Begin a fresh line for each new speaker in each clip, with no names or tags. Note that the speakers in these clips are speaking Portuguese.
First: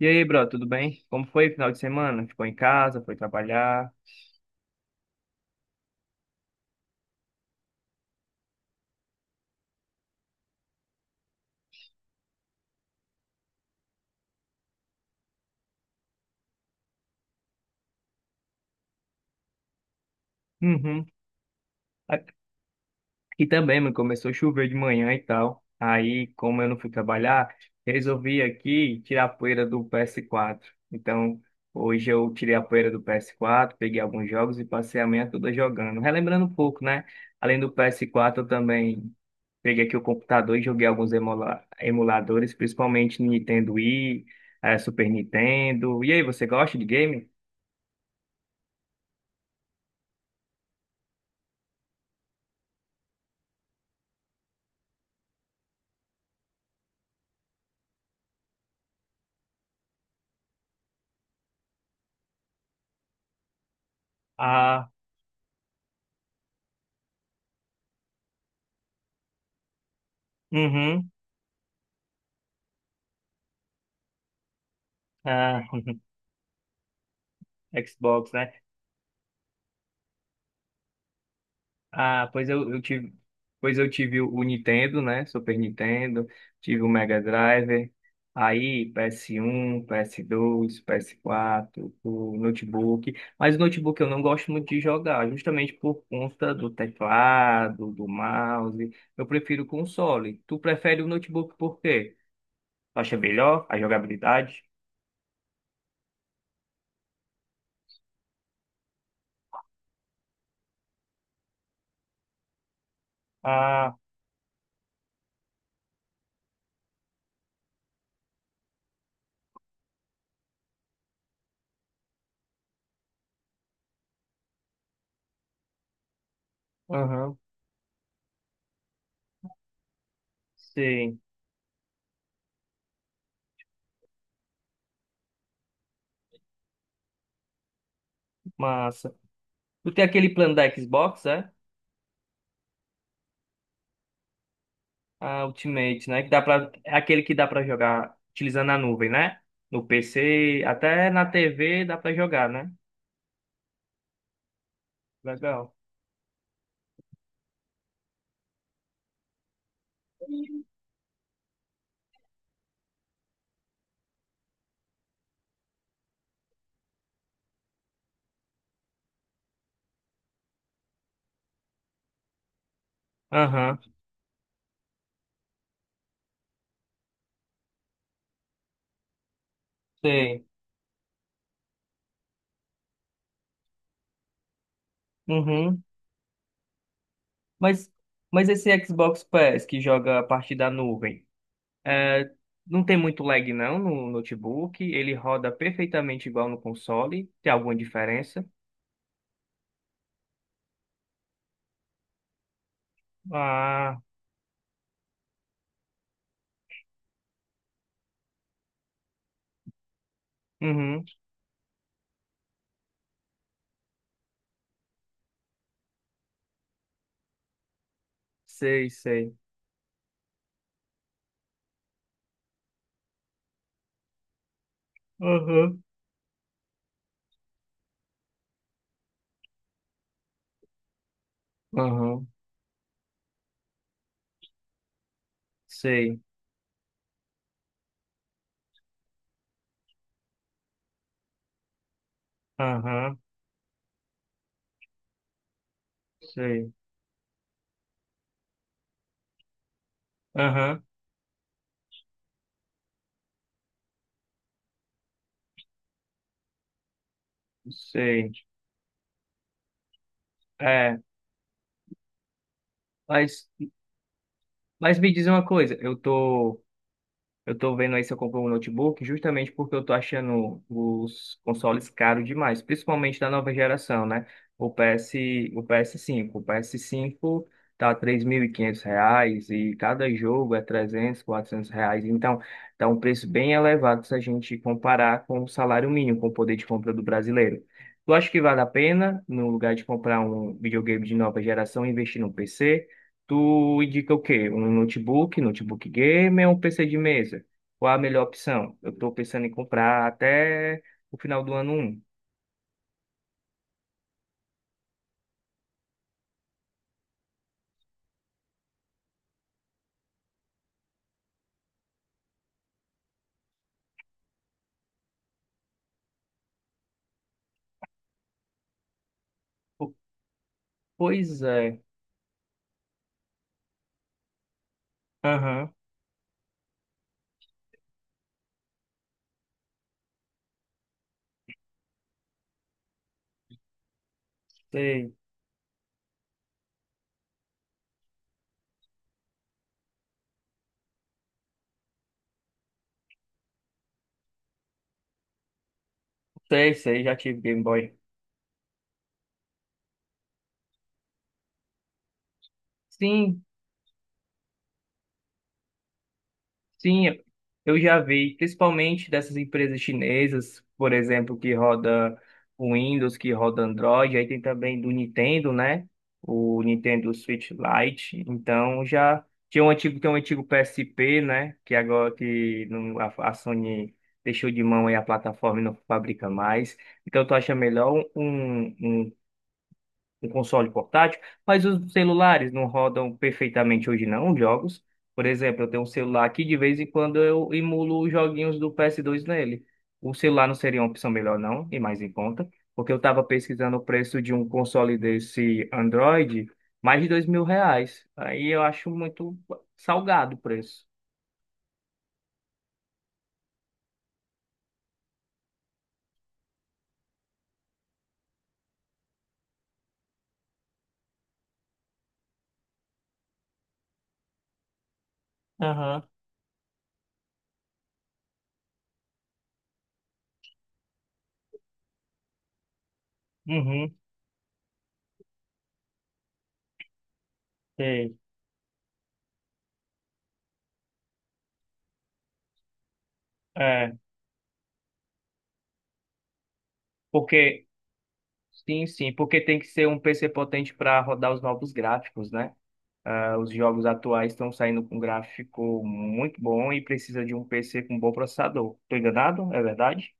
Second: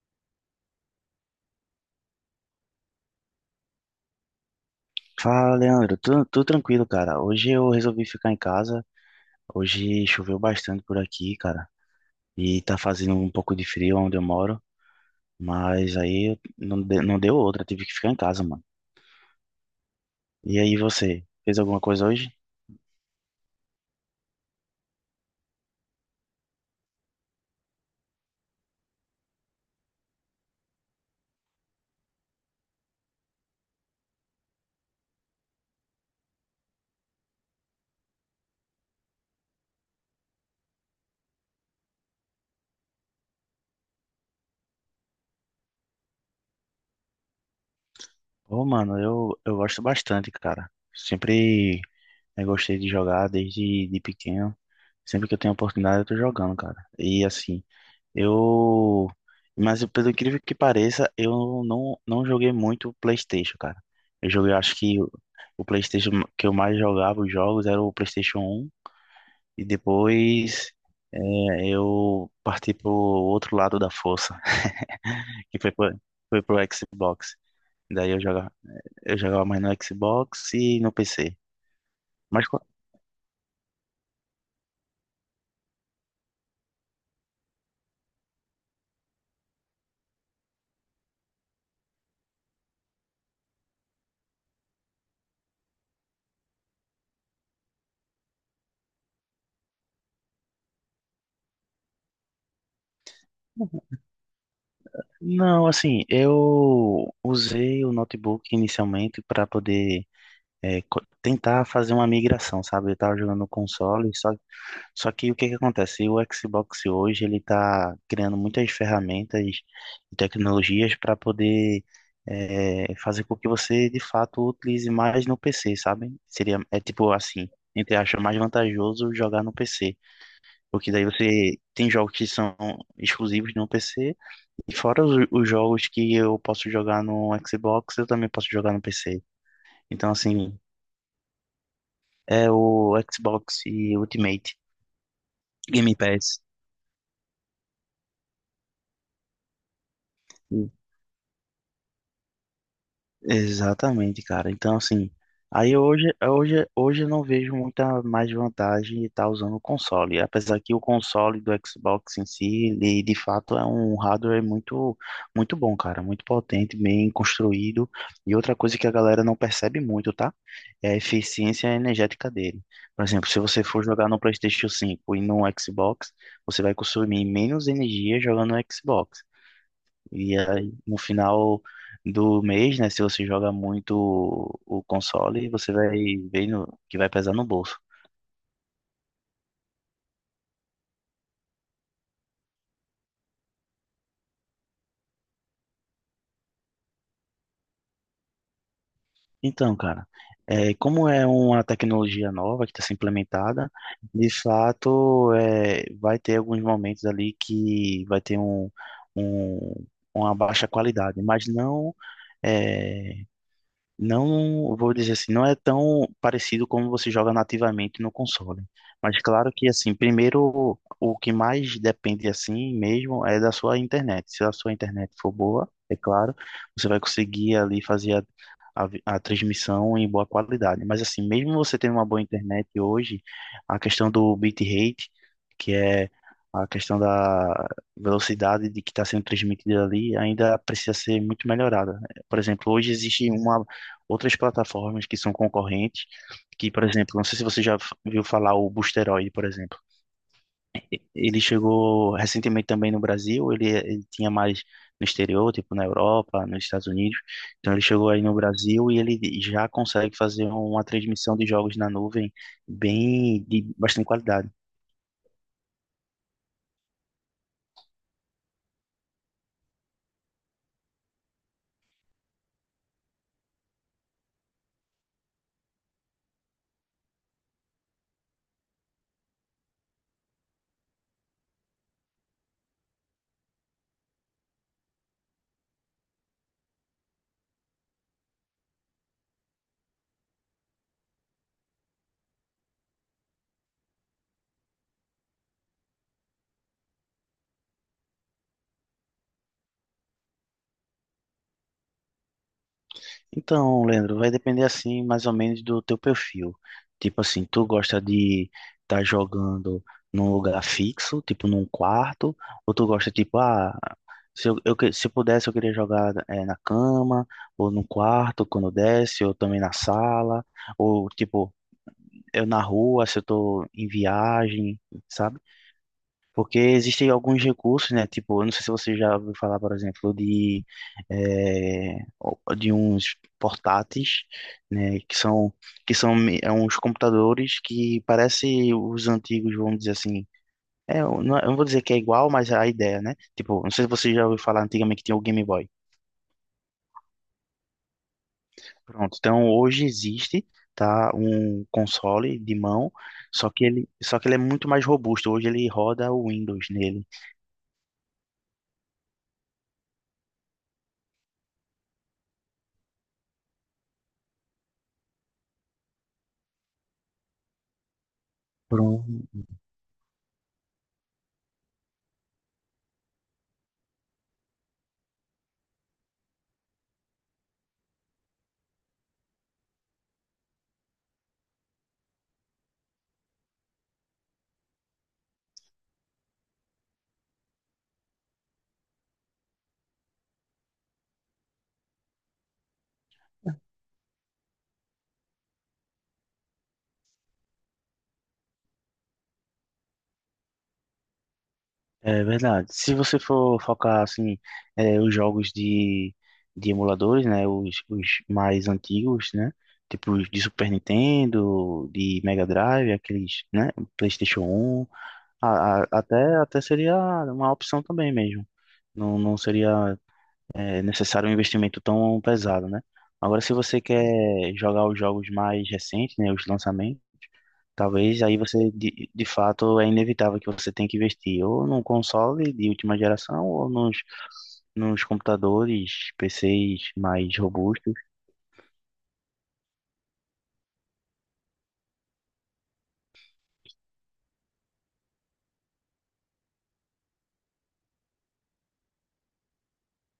E aí, bro, tudo bem? Como foi o final de semana? Ficou em casa, foi trabalhar?
Fala, Leandro. Tudo tranquilo, cara. Hoje eu resolvi ficar em casa. Hoje choveu bastante por aqui, cara. E tá fazendo um pouco de frio onde eu moro. Mas aí não, não deu outra. Tive que ficar em casa, mano. E aí,
Uhum.
você? Fez alguma coisa
Aqui
hoje?
também, mano, começou a chover de manhã e tal. Aí, como eu não fui trabalhar, resolvi aqui tirar a poeira do PS4. Então, hoje eu tirei a poeira do PS4, peguei alguns jogos e passei a manhã toda jogando. Relembrando um pouco, né? Além do PS4, eu também peguei aqui o computador e joguei alguns emuladores, principalmente Nintendo Wii, Super Nintendo. E aí, você gosta de game?
Ô, mano, eu gosto bastante, cara. Sempre eu gostei de jogar desde de pequeno. Sempre que eu tenho oportunidade, eu tô jogando, cara. E assim. Eu, mas pelo incrível que pareça, eu não joguei muito o PlayStation, cara. Eu joguei, acho que o PlayStation que eu mais jogava os jogos era o PlayStation 1. E depois,
Uhum.
eu parti pro outro lado da força, que
Ah,
foi pro Xbox. Daí eu
Xbox,
jogava,
né?
eu jogava mais no Xbox e no PC.
Ah,
Mas co-
pois eu tive o Nintendo, né? Super Nintendo, tive o Mega Drive, aí PS1, PS2, PS4, o notebook. Mas o notebook eu não gosto muito de jogar, justamente por conta do teclado, do mouse. Eu prefiro o console. Tu prefere o notebook por quê? Tu acha melhor a jogabilidade?
não, assim, eu usei o notebook inicialmente para poder tentar fazer uma migração, sabe? Eu tava jogando no
Ah,
console, só. Só que o que que acontece? O Xbox hoje, ele tá criando muitas ferramentas e tecnologias para poder fazer com que você, de fato, utilize mais no PC, sabe? Seria, é tipo
aham,
assim, entre acha mais vantajoso jogar no PC, porque daí
sim,
você tem jogos que são exclusivos no PC, e fora os jogos que eu posso jogar no Xbox, eu também posso jogar no
massa.
PC.
Tu tem
Então,
aquele plano
assim,
da Xbox, é?
é o Xbox e Ultimate
Ah,
Game
Ultimate, né? Que
Pass.
dá pra, é aquele que dá pra jogar utilizando a nuvem, né? No PC, até na TV dá pra jogar, né?
Exatamente, cara. Então, assim,
Legal.
aí hoje eu não vejo muita mais vantagem de estar usando o console. Apesar que o console do Xbox em si, ele de fato é um hardware muito, muito bom, cara. Muito potente, bem construído. E outra coisa que a galera não percebe muito, tá? É a eficiência energética dele. Por exemplo, se você
Aham,
for jogar no PlayStation 5 e no Xbox, você vai consumir menos energia jogando no Xbox. E
sei.
aí, no final do mês, né, se você joga muito o console, você
Uhum.
vai ver que vai pesar no bolso.
Mas, mas esse Xbox Pass que joga a partir da nuvem, é, não tem muito lag não no notebook, ele roda perfeitamente igual no console, tem alguma diferença?
Então, cara, como é uma tecnologia nova que está sendo implementada,
Ah,
de fato, vai ter alguns momentos ali que vai ter um- uma baixa
uhum.
qualidade, mas não é. Não vou dizer assim, não é tão parecido como você joga nativamente no console.
Sei,
Mas
sei.
claro que assim, primeiro o que mais depende assim mesmo é da sua internet. Se a sua internet for boa,
Aham,
é claro, você vai conseguir ali fazer a transmissão em boa qualidade. Mas assim, mesmo você tendo uma boa
aham,
internet hoje, a questão do bitrate, que é
sei.
a questão da velocidade de que está sendo transmitida ali, ainda precisa ser muito melhorada. Por exemplo, hoje
Aham,
existe uma outras plataformas que são concorrentes, que,
sei.
por exemplo, não sei se você já viu falar o Boosteroid, por exemplo.
Aham,
Ele chegou recentemente também no Brasil, ele tinha mais no exterior, tipo na Europa, nos Estados Unidos. Então ele chegou aí
sei.
no Brasil e ele já consegue fazer uma
É.
transmissão de jogos na nuvem bem
Mas,
de bastante qualidade.
mas me diz uma coisa, eu tô vendo aí se eu compro um notebook justamente porque eu tô achando os consoles caros demais, principalmente da nova geração, né? O PS, o PS5, o PS5 tá R$ 3.500 e cada jogo é 300, 400 reais, então tá um preço bem elevado se a gente comparar com o salário mínimo, com o poder de compra do brasileiro. Tu acha que vale a pena, no lugar de comprar um videogame de nova geração, investir num PC? Tu indica o quê? Um notebook, notebook gamer ou um PC de mesa? Qual a melhor opção? Eu tô pensando em comprar até o final do ano um.
Então, Leandro, vai depender assim, mais ou menos do teu perfil. Tipo assim, tu gosta de estar jogando num lugar fixo, tipo num quarto, ou tu gosta tipo, ah, se eu pudesse eu queria jogar na cama, ou no quarto quando desce, ou também na
Po-
sala, ou
Pois
tipo
é.
eu na rua se eu tô em viagem, sabe?
Aham.
Porque existem alguns recursos, né? Tipo, eu não sei se você já ouviu falar, por exemplo, de uns portáteis, né?
Sei,
É uns computadores que parecem os antigos, vamos dizer assim. É, eu não vou dizer que é igual, mas é a ideia, né? Tipo, não sei se você já ouviu falar antigamente que tinha o Game Boy.
sei, sei, já tive Game Boy.
Pronto, então hoje existe, tá? Um console de mão,
Sim,
só que ele é muito mais robusto. Hoje ele roda o Windows nele.
sim, eu já vi, principalmente dessas empresas chinesas, por exemplo, que roda o Windows, que roda Android, aí tem também do Nintendo, né? O Nintendo Switch Lite. Então já
Pronto.
tinha um antigo, tem um antigo PSP, né? Que agora que não- a Sony deixou de mão aí a plataforma e não fabrica mais. Então tu acha melhor um console portátil, mas os celulares não rodam perfeitamente hoje não, os jogos. Por exemplo, eu tenho um celular aqui de vez em quando eu emulo os joguinhos do PS2 nele. O celular não seria uma opção melhor não, e mais em conta, porque eu estava pesquisando o preço de um console desse Android, mais de R$ 2.000. Aí eu acho muito salgado o preço.
É verdade. Se você for focar assim, os jogos de emuladores, né, os mais antigos, né, tipo os de Super Nintendo, de Mega Drive, aqueles, né, PlayStation 1, a- a-
Aham,
até até seria uma opção também mesmo. Não, não seria necessário um investimento tão pesado, né? Agora, se você
uhum,
quer jogar os jogos mais recentes, né, os lançamentos,
sei.
talvez aí você, de fato, é inevitável que você tenha que investir ou num console de última geração ou
É,
nos computadores, PCs mais
porque,
robustos.
sim, sim, porque tem que ser um PC potente para rodar os novos gráficos, né? Ah, os jogos atuais estão saindo com gráfico muito bom e precisa de um PC com bom processador. Tô enganado? É verdade?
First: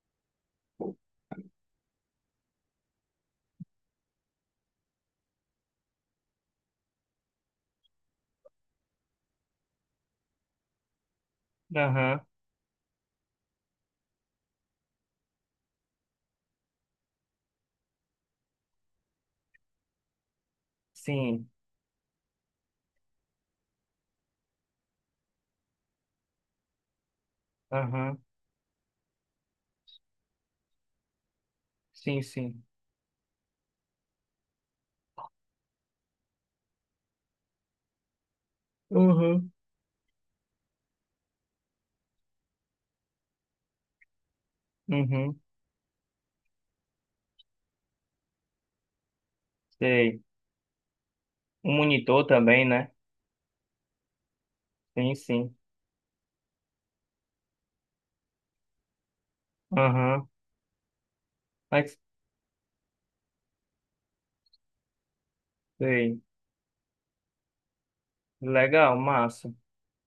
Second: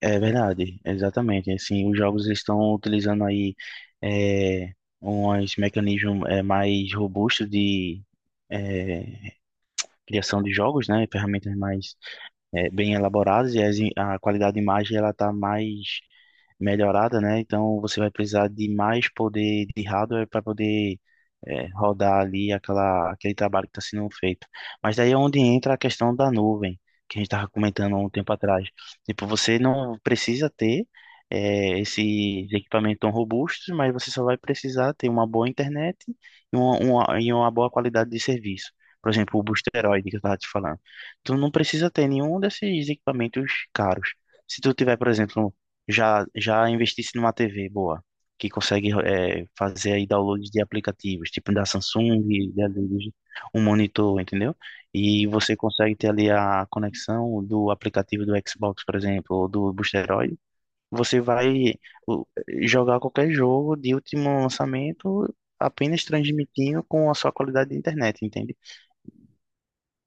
É verdade, exatamente. Assim, os jogos eles estão utilizando aí é, uns mecanismos mais robustos de é, criação de jogos, né? Ferramentas mais
Aham,
bem elaboradas e a qualidade de imagem ela está mais melhorada, né? Então você vai precisar de mais poder de hardware para poder
sim.
rodar ali aquele trabalho que está sendo feito. Mas daí é onde entra a questão da nuvem, que a gente estava comentando há um
Aham,
tempo atrás. Tipo, você não precisa ter
sim,
esses
sim.
equipamentos tão robustos, mas você só vai precisar ter uma boa internet e uma boa qualidade de serviço. Por exemplo, o
Uhum,
Boosteroid que eu estava te falando tu não precisa ter nenhum desses equipamentos caros. Se tu tiver, por
uhum,
exemplo, já já investisse numa TV boa, que consegue fazer aí
sei.
downloads de aplicativos, tipo da
Um monitor
Samsung,
também,
da
né?
LG, um monitor, entendeu?
Sim,
E você
sim.
consegue ter ali a conexão do aplicativo do Xbox, por exemplo, ou do
Aham,
Boosteroid. Você vai
mas
o, jogar qualquer jogo de último lançamento apenas
sei.
transmitindo com a sua qualidade de internet, entende?
Legal, massa.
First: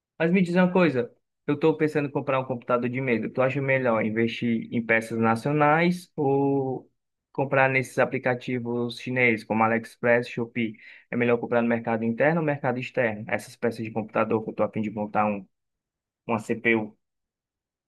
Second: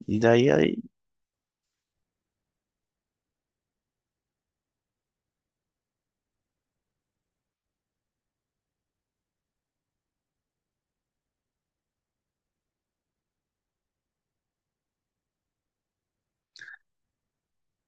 E
Mas me
daí
diz uma coisa, eu estou pensando em comprar um computador de mesa. Tu acha melhor investir em peças nacionais ou comprar nesses aplicativos chineses como AliExpress, Shopee? É melhor comprar no mercado interno ou mercado externo? Essas peças de computador que eu estou a fim de montar uma CPU.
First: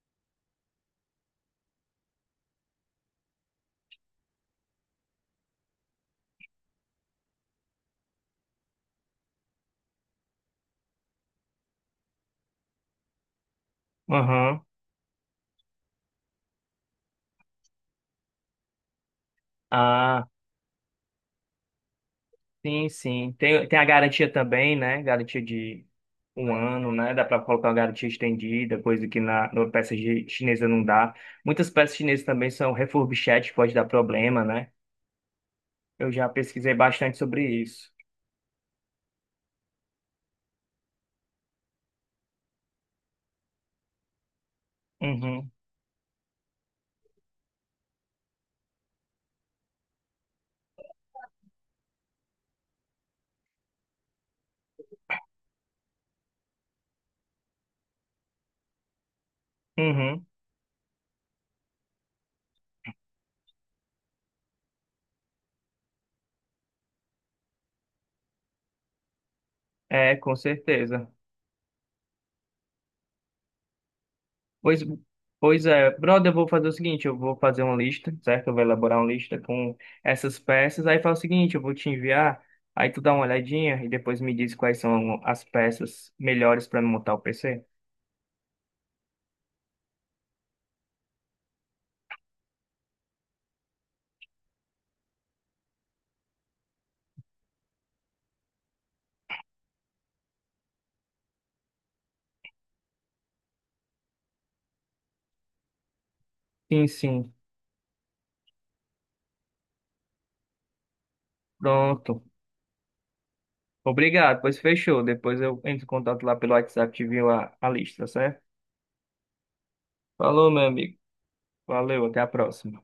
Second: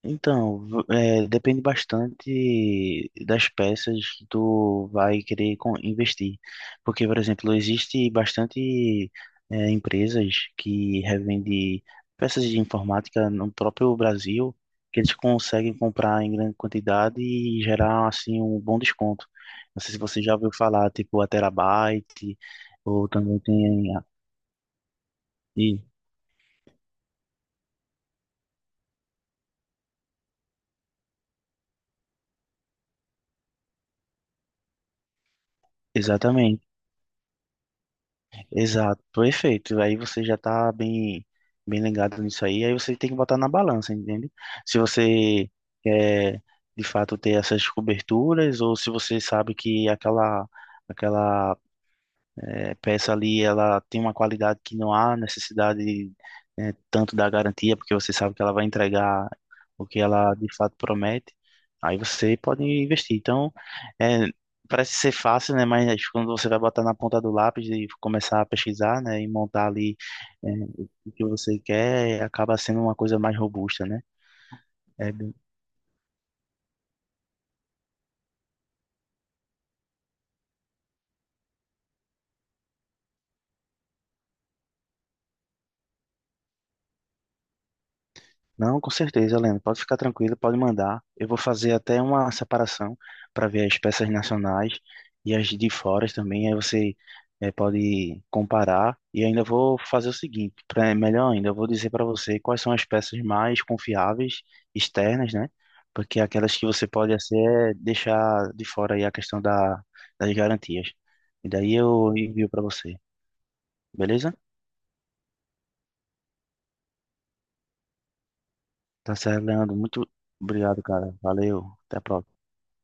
Então, depende bastante das peças que tu vai querer investir. Porque, por exemplo, existe bastante empresas que revendem peças de informática no próprio Brasil,
Aham.
que eles conseguem comprar em grande quantidade e gerar, assim, um bom desconto. Não sei se você
Ah.
já ouviu falar, tipo, a Terabyte,
Sim,
ou
sim.
também
Tem a
tem.
garantia também, né? Garantia
E,
de um ano, né? Dá para colocar uma garantia estendida, coisa que na peça chinesa não dá. Muitas peças chinesas também são refurbished, pode dar problema, né? Eu já
exatamente.
pesquisei bastante sobre isso.
Exato, perfeito. Aí você já tá bem, bem ligado nisso aí. Aí você tem que botar na balança, entende? Se você
Uhum,
quer de fato ter essas coberturas ou se você sabe que aquela peça ali, ela tem uma qualidade que não há necessidade, né, tanto da garantia, porque você sabe que ela vai entregar o que
uhum.
ela de fato promete. Aí você pode investir. Então, é, parece ser fácil, né? Mas quando você vai botar na ponta do lápis e começar a pesquisar, né, e montar ali
É, com
é,
certeza.
o que você quer, acaba sendo uma coisa mais robusta, né?
Pois,
É.
pois é, brother, eu vou fazer o seguinte, eu vou fazer uma lista, certo? Eu vou elaborar uma lista com essas peças, aí faz o seguinte, eu vou te enviar, aí tu dá uma olhadinha e depois me diz quais são as peças melhores para montar o PC.
Não, com certeza, Helena. Pode ficar tranquilo, pode mandar. Eu vou fazer até uma separação para ver as peças nacionais e as de fora também. Aí você pode comparar. E ainda vou fazer o seguinte, pra, melhor ainda, eu vou dizer para você quais são as peças mais confiáveis externas, né? Porque aquelas que você
Sim,
pode
sim,
assim, deixar de fora aí a questão das garantias. E daí eu
pronto.
envio para você, beleza?
Obrigado, pois fechou. Depois eu entro em contato lá pelo WhatsApp e te envio a lista, certo?
Tá certo, Leandro. Muito
Falou, meu
obrigado,
amigo.
cara. Valeu. Até a
Valeu, até a
próxima.
próxima.